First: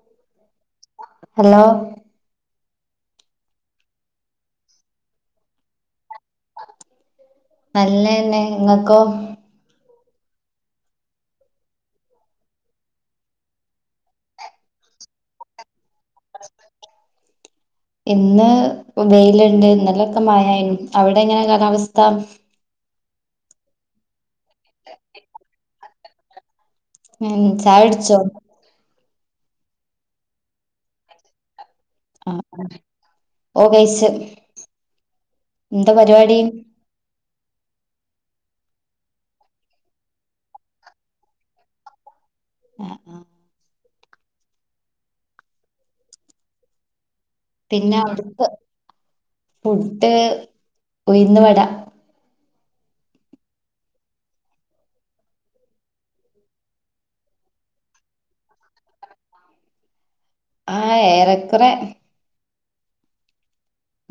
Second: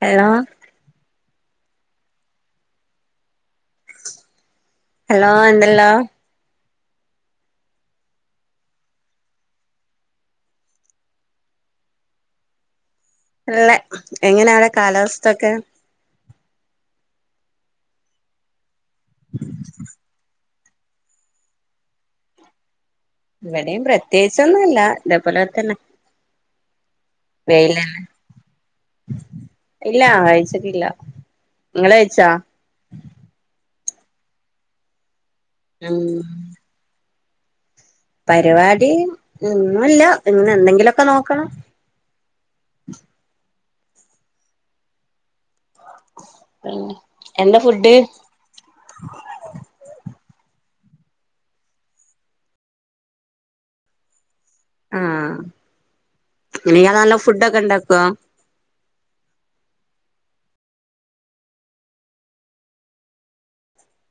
Hello hello hello എന്തല്ലാം നല്ലെന്നെ ഇങ്ങക്കോ നല്ലേ എങ്ങനെ അവിടെ കാലാവസ്ഥൊക്കെ ഇന്ന് വെയില്ണ്ട് ഇന്നലെക്കെമഴയെന്നു അവടെങ്ങനെ കാലാവസ്ഥ ഇവിടെയും പ്രത്യേകിച്ചൊന്നുംല്ല ഇതേപോലെക്കെ തന്നെ ഉം വെയിലന്നെ ചായുട്ച്ചോ ഇല്ല കഴിച്ചിട്ടില്ല നിങ്ങള് കഴിച്ചാ അ അ ഓകൈച്ച് എന്താ ഉം പരിപാടി പരിപാടി ഒന്നുല്ല ഇങ്ങനെ എന്തെങ്കിലൊക്കെ നോക്കണം അ അ [unintelligible] ഫുഡ് പിന്നെ അവിടുത്ത് ഫുട്ട് ഉയിന്ന് വട ആ ഇനി നല്ല ഫുഡൊക്കെ ഇണ്ടാക്കുവ ആ ഏറെക്കുറെ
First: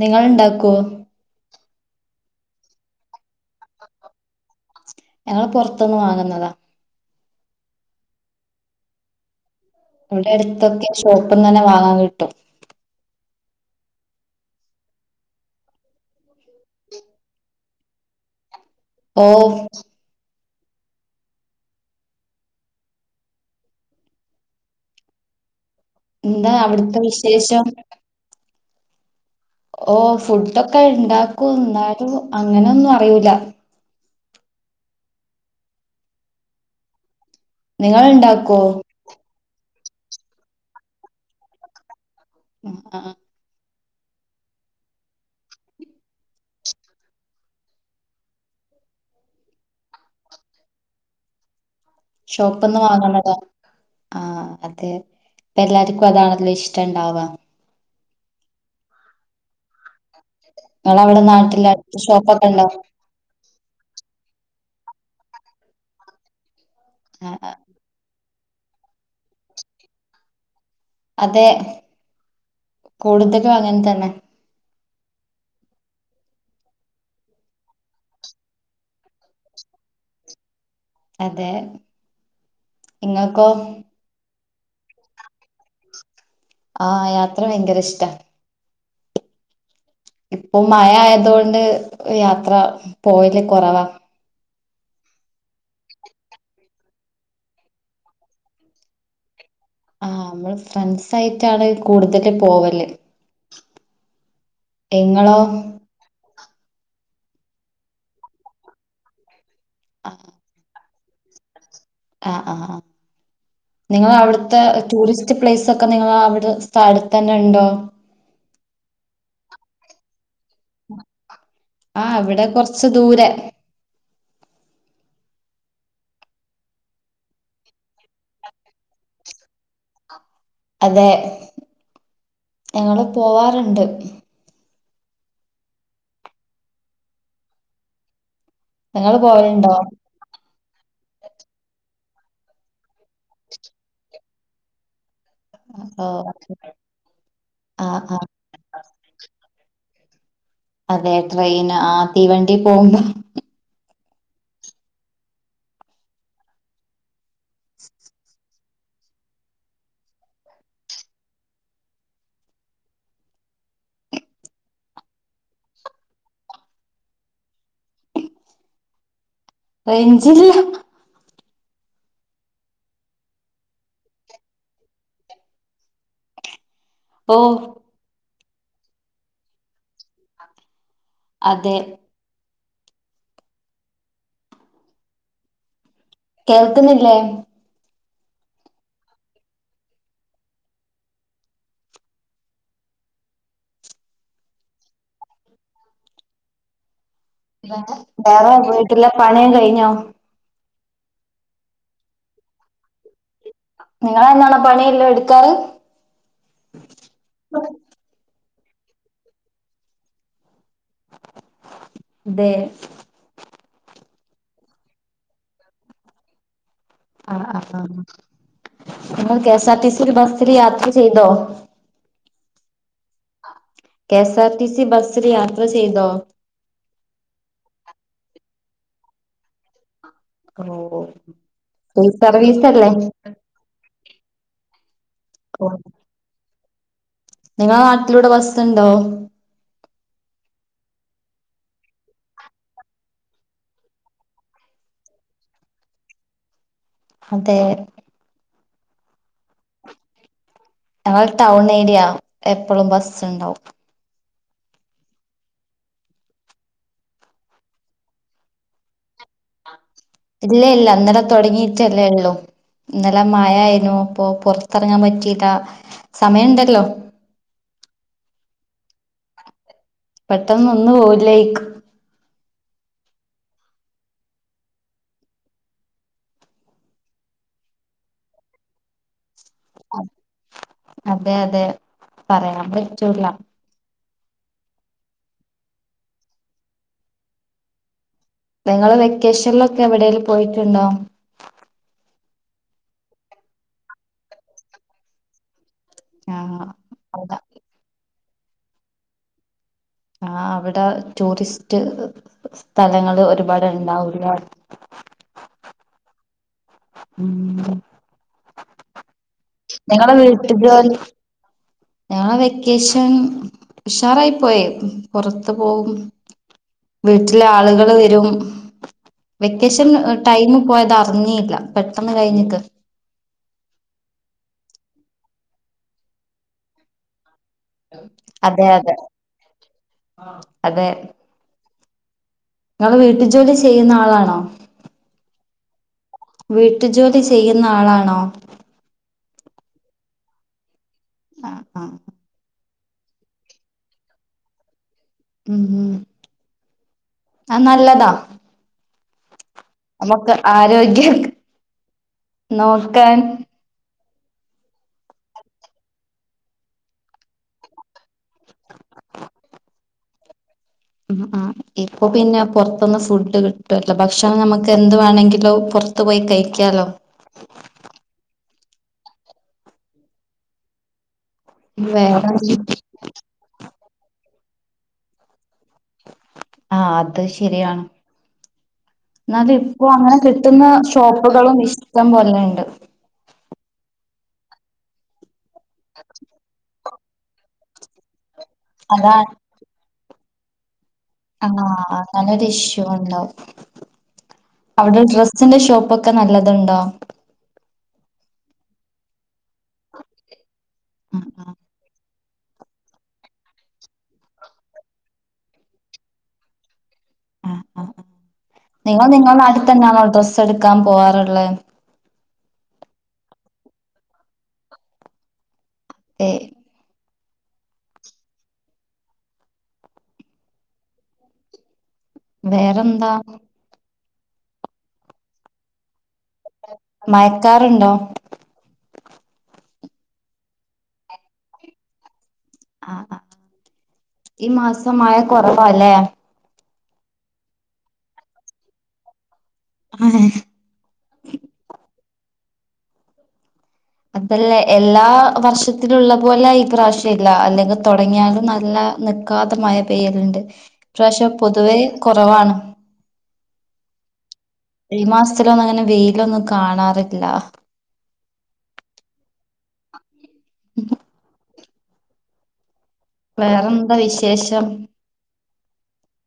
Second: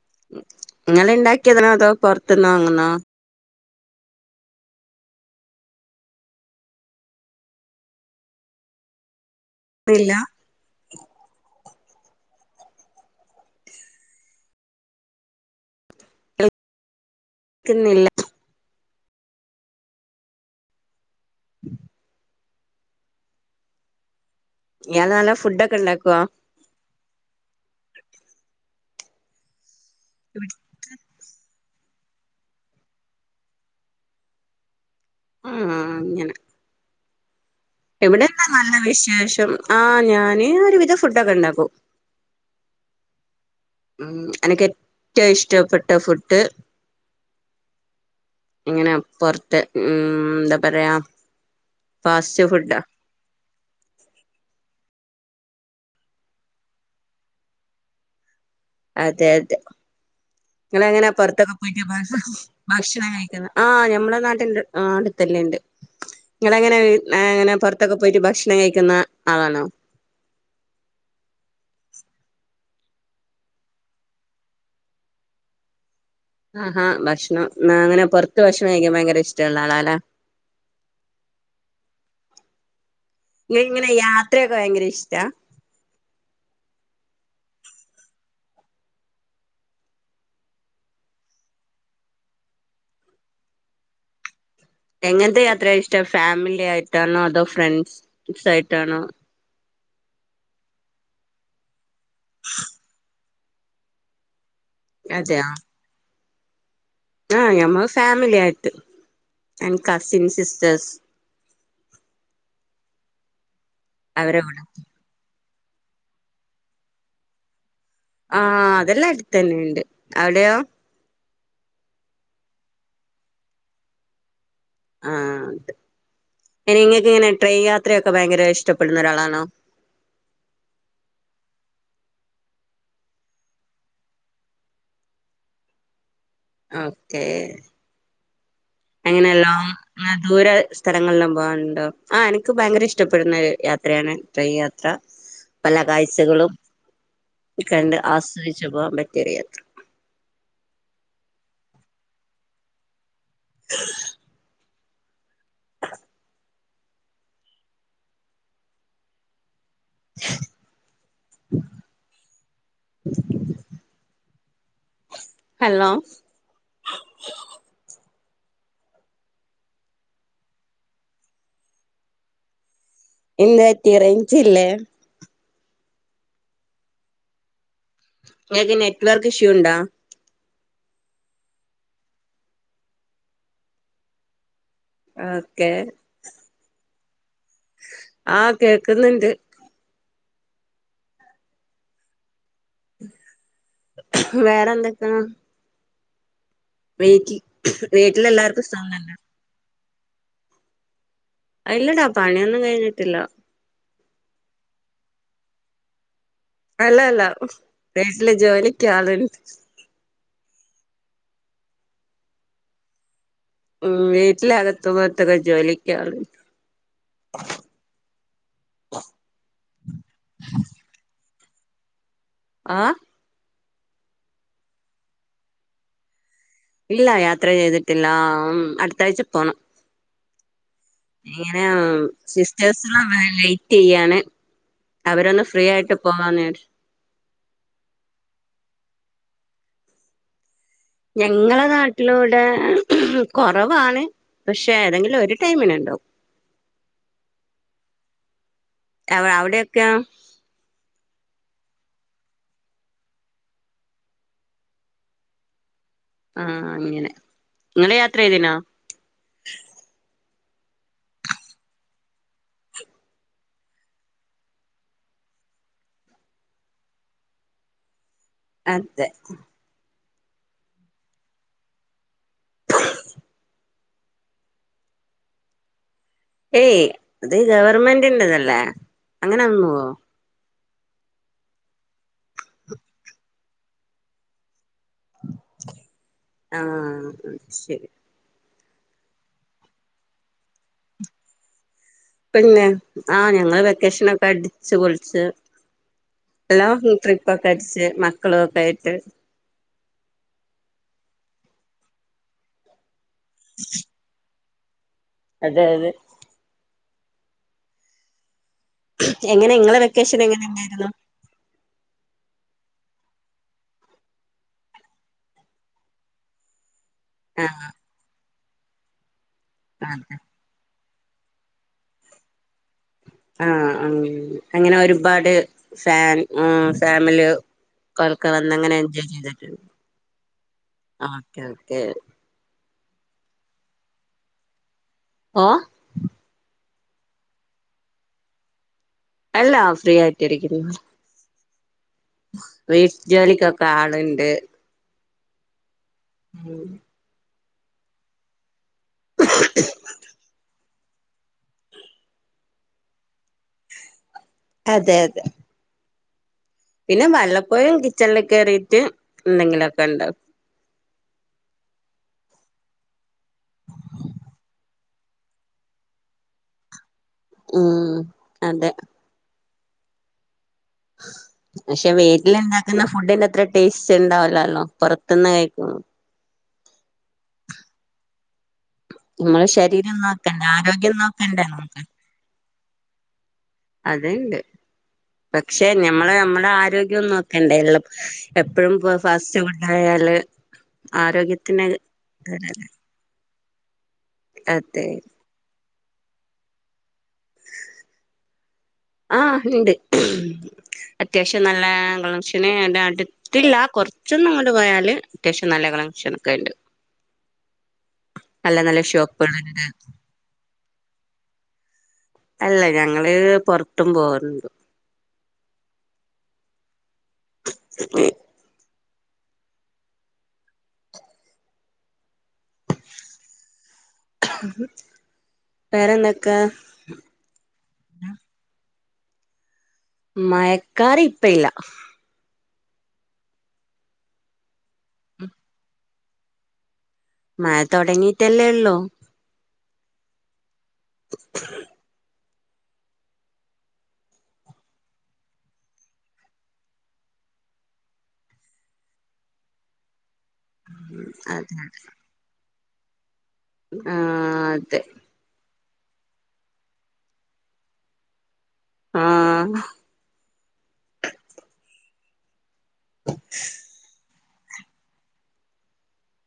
നിങ്ങൾ ഉണ്ടാക്കോ ഇങ്ങൾ ഇണ്ടാക്കിയതണെ അതോ പൊറത്തുന്ന് വങ്ങുന്നോ ഞങ്ങള് പൊറത്ത്ന്ന് വാങ്ങുന്നതാ ഇല്ല ഇവിടെ അടുത്തൊക്കെ ഷോപ്പിനെനെ വാങ്ങാൻ കിട്ടും ക്ക് ന്നില്ല ഓ [unintelligible] ഞാൻ നല്ല ഫുഡക്കെ എന്താ അവിടുത്തെ വിശേഷം ഓ ഫുഡൊക്കെ ഇണ്ടാക്കും എന്നാലും അങ്ങനെന്നും അറിയുല ആ ഹ അങ്ങനെ നിങ്ങൾ ഇവിടെന്താ ഉണ്ടാക്കോ നല്ല വിശേഷം ആഞാന് ഒരുവിധ ഫുഡൊക്കെ ഇണ്ടാക്കും അ ഹ ഹ ഉം എനക്ക് ഏറ്റവും ഇഷ്ടപ്പെട്ട ഫുഡ് ഇങ്ങനെ പുറത്ത് ഉം എന്താ പറയാ ഫാസ്റ്റ് ഷോപ്പിന്ന് ഫുഡാ വങ്ന്നതാ ആ അതെ ഇപ്പ എല്ലാർക്കും അതാണല്ലോ ഇഷ്ടം ഇണ്ടാവാ അതെ അതെ നിങ്ങൾ എങ്ങനാ നിങ്ങളവിടെ പൊറത്തൊക്കെ നാട്ടില് പോയിട്ട് അടുത്ത് ഷോപ്പൊക്കെ ഉണ്ടോ ഭക്ഷണം കഴിക്കുന്ന ആ ഞമ്മളെ നാട്ടിൽണ്ട് ആ അടുത്തല്ലേണ്ട് ആഹ് നിങ്ങളങ്ങനെങ്ങനെ ആഹ് പുറത്തൊക്കെ പോയിട്ട് ഭക്ഷ ക്ഷണം കഴിക്കുന്ന ആളാണോ അതെ കൂടുതലും അങ്ങനെ തന്നെ ആ ആ ഭക്ഷണം ന അങ്ങനെ പൊറത്ത് ഭക്ഷണം കഴിക്കൻ ഭയങ്കര ഇഷ്ട ഉുള്ള ആളാലേ അതെ ഇങ്ങക്കോ ഇങ്ങനെ യാത്രയൊക്കെ ഭയങ്കര ഇഷ്ടാ ആ യാത്ര ഭയങ്കര ഇഷ്ടാ ഇപ്പൊ മഴ ആയതുകൊണ്ട് യാത്ര പോവൽ കുറവാ എങ്ങനത്തെ യാത്ര ഇഷ്ടം ഫാമിലി ആയിട്ടാണോ അതോ ഫ്രണ്ട്സ്സ് ആയിട്ടാണോ ആ നമ്മള് ഫ്രണ്ട്സ ആയിട്ടാണ് കൂടുതല് പോവല് നിങ്ങളോ അതെയോ ആഹ് ഞമ്മള് ഫാമിലി ആയിട്ട് എൻ കസിൻ സിസ്റ്റേഴ്സ് ആ ആ ആ അവരെ നിങ്ങളവിട്ത്തെ വീട് ടൂറിസ്റ്റ് പ്ലേസ് ഒക്കെ നിങ്ങള അവിടെ സ്ഥലത്ത് തന്നെ ഉണ്ടോ ആഹ് അതെല്ലാം അടുത്തന്നെണ്ട് അവിടെയോ ആഹ് ഇവിടെ കൊറച്ച് ദൂരെ ആഹ് അതെ ഇനി ഇങ്ങൾക്ക് ഇങ്ങനെ ട്രെയിൻ യാത്രയൊക്കെ ഭയങ്കര ഇഷ്ടപ്പെടുന്ന ഒരാളാണോ അതെ. ഞങ്ങള് പോവാറുണ്ട് ഓക്കേ നിങ്ങള് അങ്ങനെയല്ലാ പോവലുണ്ടോ? ദൂരെ സ്ഥലങ്ങളെല്ലാം പോവാനുണ്ടോ ആ എനിക്ക് ഭയങ്കര ഇഷ്ടപ്പെടുന്ന ഒരു യാത്രയാണ് ട്രയി യാത്ര പല ഓ കാഴ്ചകളും കണ്ട് ആഹ് ആഹ് ആസ്വദിച്ചു പോകാൻ പറ്റിയൊരു യാത്ര അതെ ട്രെയിൻ. ആ തീവണ്ടീ പോവുമ്പം [unintelligible] ഹലോ റെയ്ഞ്ചില്ല എന്ത് പറ്റി റെയ്ഞ്ചില്ലേ ഓ ഇങ്ങക്ക് നെറ്റ്വർക്ക് ഇഷ്യൂ ഉണ്ടോ അതെ ഓക്കെ കേൾക്കുന്നില്ലേ ആഹ് കേക്കുന്നുണ്ട് വേറെന്തൊക്ക ണ് വേറെ. [unintelligible] വേറെ വീട്ടിലെല്ലാർക്കും സുഖല്ലേ വീട്ടിലെ പണിയം കഴിഞ്ഞോ ഇല്ലടാ പണിയൊന്നും കഴിഞ്ഞിട്ടില്ല നിങ്ങളെന്നാണോ പണിയല്ലതും എടുക്കാറ് അല്ല അല്ല വീട്ടില് ജോലിക്ക് ആള്ണ്ട് ദേ ഉം വീട്ടില് അകത്തും മത്തൊക്കെ ജോലിക്കാള്ണ്ട് ആ ആ ആ നിങ്ങൾ കെ എസ് ആർടി സി ഒരു ബസ്സിൽ യാത്ര ചെയ്തോ ആഹ് K S R T C ബസ്സിൽ യാത്ര ചെയ്തോ ഇല്ല യാത്ര ചെയ്തിട്ടില്ല. ആ ആം അടുത്താഴ്ച പോണം ഓ ഇങ്ങനെ ഫ്രീ സിസ്റ്റേഴ്സ് സർവീസല്ലേ? [unintelligible] വെയിറ്റ് ചെയ്യാണ് അവരൊന്ന് ഫ്രീ ആയിട്ട് പോവാന്ന് വിചാര് നിങ്ങള നാട്ടിലൂടെ ബസ്സുണ്ടോ ഞങ്ങളെ നാട്ടിലൂടെ കൊറവാണ് പക്ഷേ ഏതെങ്കിലും ഒരു ടൈമിന് ഉണ്ടാവും അതെ അവ അവിടെയൊക്കെ ങൾ ടൗൺ ഏരിയ എപ്പളും ബസ് ഉണ്ടാവും ആഹ് അങ്ങനെ. നിങ്ങള് യാത്ര ചെയ്തീനോ ഇല്ല ഇല്ല ഇന്നലെ തുടങ്ങിട്ടല്ലേ ഉള്ളൂ ഇന്നല മഴായ്നു. അപ്പൊ പൊറത്തറങ്ങാൻ പറ്റീല്ല. സമയംണ്ടല്ലോ അതെ പെട്ടെന്നൊന്നു പോവ്ല്ലൈക്ക് ഏയ് അത് ഗവർമെന്റിറതല്ലേ അങ്ങനെൊന്നോ അതെ അതെ പറയാം വിച്ചൂലാം ആഹ ശരി നിങ്ങള് വെക്കേഷനിലൊക്കെ എവിടെേിലും പോയിട്ടുണ്ടോ പിന്നെ ആഹ ഞങ്ങള്ൾ വെക്കേഷന ഒക്കെ അടിച്ചു പൊളിിച്ചു ആഹ് ലോങ് അതാ ട്രിപ്പൊക്കെ അടിച്ച് മക്കളുംൊക്കെ ആയിട്ട് ആ അവിടെ ടൂറിസ്റ്റ് സ്ഥലങ്ങള്ൾ ഒരുപാട് ഉണ്ടാവില്ല അതത് ഉം എങ്ങനെ ഇങ്ങളെ ഞങ്ങളെ വെക്കേഷൻ എങ്ങനെ വീട്ടു ഉണ്ടായിരുന്നു ജോലി ഞങ്ങളെ വെക്കേഷൻ ഉഷാറായി പോയ പുറത്ത് പോകവും ആ വീട്ടിലെ ആളുകൾ വരും വെക്കേഷൻ അതെ ടൈമ പോയത് അറിഞ്ഞയില്ല പെട്ടെന്ന് കഴിഞ്ഞിട്ട് ആ ഉ അങ്ങനെ ഒരുപാട് ഫാൻ ഫാമില് കൊക്ക വന്ന് അതെ അങ്ങനെ അതെ എൻജോയ് ചെയ്തിട്ട ഓ ഓെ നിങ്ങള്െ വീട്ടു ജോലി ചെയ്യുന്ന ആളാണോ ആഏ വീട്ടു ജോലി ചെയ്യുന്ന ആളാണോ അല്ലാ ഫ്രീ ആയിട്ടരിക്കുന്ന ആഹ് ആഹ് വീട്ട ജോലിക്കൊക്കെ ആളണ്ട് ഉം ഉം ഉം ആ നല്ലതാ നമുക്ക് ആരോഗ്യം നോക്കാൻ അതെ അതെ പിന്നെ വല്ലപ്പോഴും കിച്ചണില് കയറിീട്ട് എന്തെങ്കിലുമൊക്കെ ഉണ്ട ആ ഇപ്പൊ പിന്നെ പുറത്തൊന്ന് ഫുഡ് കിട്ടുവല്ലോ ഭക്ഷണം നമ്മുക്ക് എന്ത് വേണമെങ്കിലോ പുറത്തു പോയി കഴിക്കാലോ ഉം അതെ പക്ഷെ വേറെ വീട്ടില ഇണ്ടാക്കുന്ന ഫുഡിന്റെ അത്ര ടേസ്റ്റ് ഉണ്ടാവലല്ലോ പുൊറത്തന്ന കഴിക്കും ആഹ അത് ശരിയാണ് നമ്മളെ എന്നാല ഇപ്പോൊ ശരീരം അങ്ങനെ നോക്കണ്ടേ കിട്ടുന്ന ആരോഗ്യം നോക്കണ്ടേ ഷോപ്പുകളും നമുക്ക് ഇഷ്ടം പോലെുണ്ട് അതണ്ട് പക്ഷെ നഞമ്മള് നമ്മടെ ആരോഗ്യംൊന്നും നോക്കണ്ട എള്ളം എപ്പോഴും അതാ ഫാസ്റ്റ് ഫുഡായാല് ആഹ നല്ലൊരു ഇഷ്യൂ ഉണ്ടാവും അതെ അവിടെ ഡ്രെസ്സിന്റെ ഷോപ്പ ഒക്കെ നല്ലതുണ്ടോ [inaudible] ആഹ് ഉണ്ട് ഉം അത്യാവശ്യം ഉം നല്ലളം ഭക്ഷ എ അടുത്തില്ല കുറച്ചൊന്നും അങ്ങോ് പോയാല് അത്യാവശ്യം നല്ല കണക്ഷണ ഒക്ക ഉണ്ട് ആ നല്ല നല്ല നിങ്ങൾ നിങ്ങള ഷോപ്പുകളുണ്ട് നാട്ടിൽ തന്നൊണോ ഡ്രസ് എടുക്കാൻ പോവാാറുള്ളത് അല്ല ഞങ്ങള് പൊറട്ടും പോകറണ്ടണ്ട് [inaudible] ഏ വേറെന്താ വേറെന്താ മയക്കാറുണ്ടോ മയക്കാറി ഇപ്പയില്ല ആ ഈ മാസ മഴ കുറവാല്ലേ മയ തൊടങ്ങീട്ടല്ലെള്ളൂ... അഹെ... [unintelligible] അതല്ലേ എല്ലാ വർഷത്തിലുള്ളപോലെ ഈ പ്രാവശ്യല്ല അല്ലെങ്കി തൊടങ്ങിയാലും നല്ല നിക്കാത മയ പെയ്യല്ണ്ട് ഇപ്രാവശ്യം അതെ പൊതുവെ കുറവാണ് ആ... തെ ഇന്നൊന്നങ്ങനെ വെയിലൊന്നും കാണാറില്ല ആ..... ഹ് ഉം.... വേറെന്ത വിശേഷം..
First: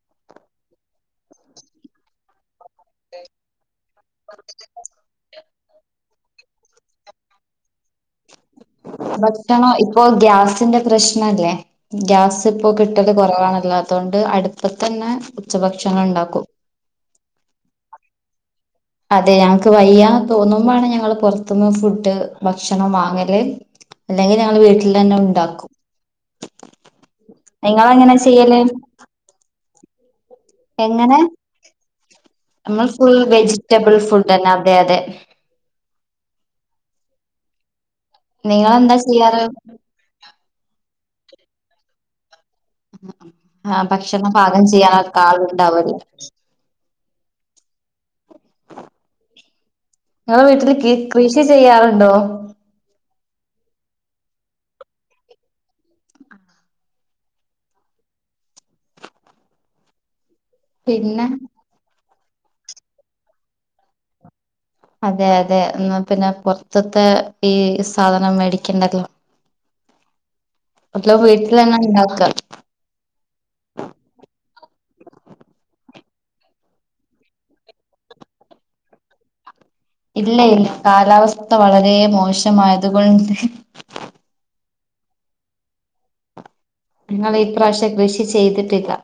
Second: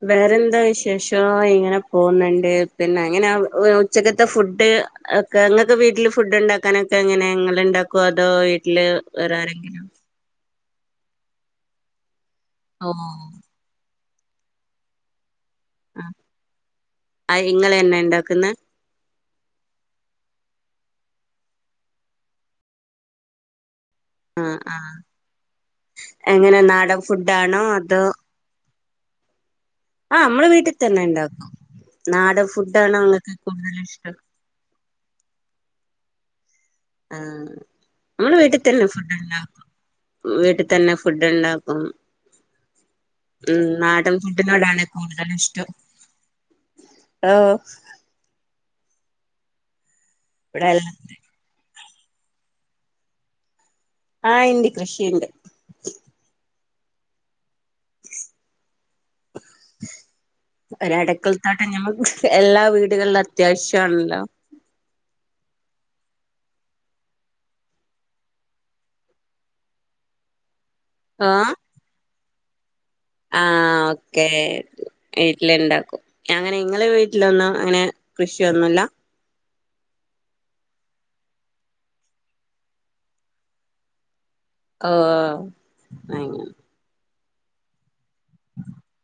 വേറെന്തവിശേഷോ... ഇങ്ങനെ പോവുന്ന്ണ്ട് പിന്നെ അങ്ങനെവ്.. ഉച്ചക്കത്തെ ഫുഡ്.... ഒക്കെ ഇങ്ങക്ക് വീട്ടിൽ ഫുഡ് ഉണ്ടാക്കാനൊക്കെ എങ്ങനെ ഇങ്ങള്ണ്ടാ ക്കോ... അതോ വീട്ടില് ഭക്ഷണം വേറാരെങ്കിലും ഇപ്പൊ ഗ്യാസിന്റെ പ്രശ്നല്ലേ ഗ്യാസിപ്പൊ കിട്ടല് ഓഹ് കുറവാണല്ലോ അതോണ്ട് അടുപ്പത്തന്നെ ഉച്ചഭക്ഷണം അ. ഉണ്ടാക്കും ആരിഇങ്ങളെന്നേ ഇണ്ടാക്ക്ന്നേ അതെ ഞങ്ങക്ക് വയ്യാന്ന് തോന്നുമ്പഴാണ് ഞങ്ങള് പൊറത്ത്ന്ന് ഫുഡ് ഭക്ഷണം വാങ്ങല് ആഹ് അല്ലെങ്കിരാള് ആഹ് വീട്ടിലെന്നെ ഉണ്ടാക്കും എങ്ങനെ നാടൻ ഫുഡാണോ അതോ നിങ്ങളെങ്ങനാ ചെയ്യല്? ആ.. അമ്മ്ള് വീട്ടി എങ്ങനെ തന്നെണ്ടാക്കും നാടൻ നമ്മൾ ഫുഡാണോ ഫുൾ ഇങ്ങക്ക് വെജിറ്റബിൾ കൂടുതലിഷ്ടം ഫുഡന്നെ അതെ അതെ ആ.. അമ്മള് വീട്ടിൽ തന്നെ നിങ്ങളെന്താ ചെയ്യാറ് ഫുഡുണ്ടാക്കും വീട്ടിൽ തന്നെ... ഫുഡ്ണ്ടാക്കും. ഉം.. ആഹ് നാടൻ ഭക്ഷണം പാകം ഫുഡിനോടാണോ ചെയ്യാനൊക്കെ കൂടുതലിഷ്ടം ആളുണ്ടാവല്ലോ ആ.... ഇങ്ങളെ ഇവിടെ വീട്ടില് കി എല്ലാം കൃഷി ചെയ്യാറുണ്ടോ? ആ.... ഇണ്ട് കൃഷിണ്ട് [unintelligible] പിന്നെ ഒരടക്കൽത്തോട്ടം ഞമ്മക്ക് എല്ലാ വീട്കളിലും അത്യാവശ്യാണല്ലോ.. അതെയതെ എന്നാപിന്നെ പൊറത്ത്ത്തെ ഈ.. സാധനം മേടിക്കണ്ടല്ലോ.. ത്‌ ആ വീട്ടിലെന്നാണ്ടാക്കാ... ആ... ഓക്കേ.... വീട്ടിലിണ്ടാക്കും എങ്ങനെ ഇങ്ങളെ വീട്ടിലൊന്നും അങ്ങനെ കൃഷി ഒന്നൂല്ലാ... ല്ലാ... ഇല്ലയില്ല കാലാവസ്ഥ വളരേ.. മോശമായതുകൊണ്ട് ഓ.... ന്നങ്ങനെ ഞങ്ങളീപ്രാവശ്യം കൃഷി ചെയ്തിട്ടില്ല.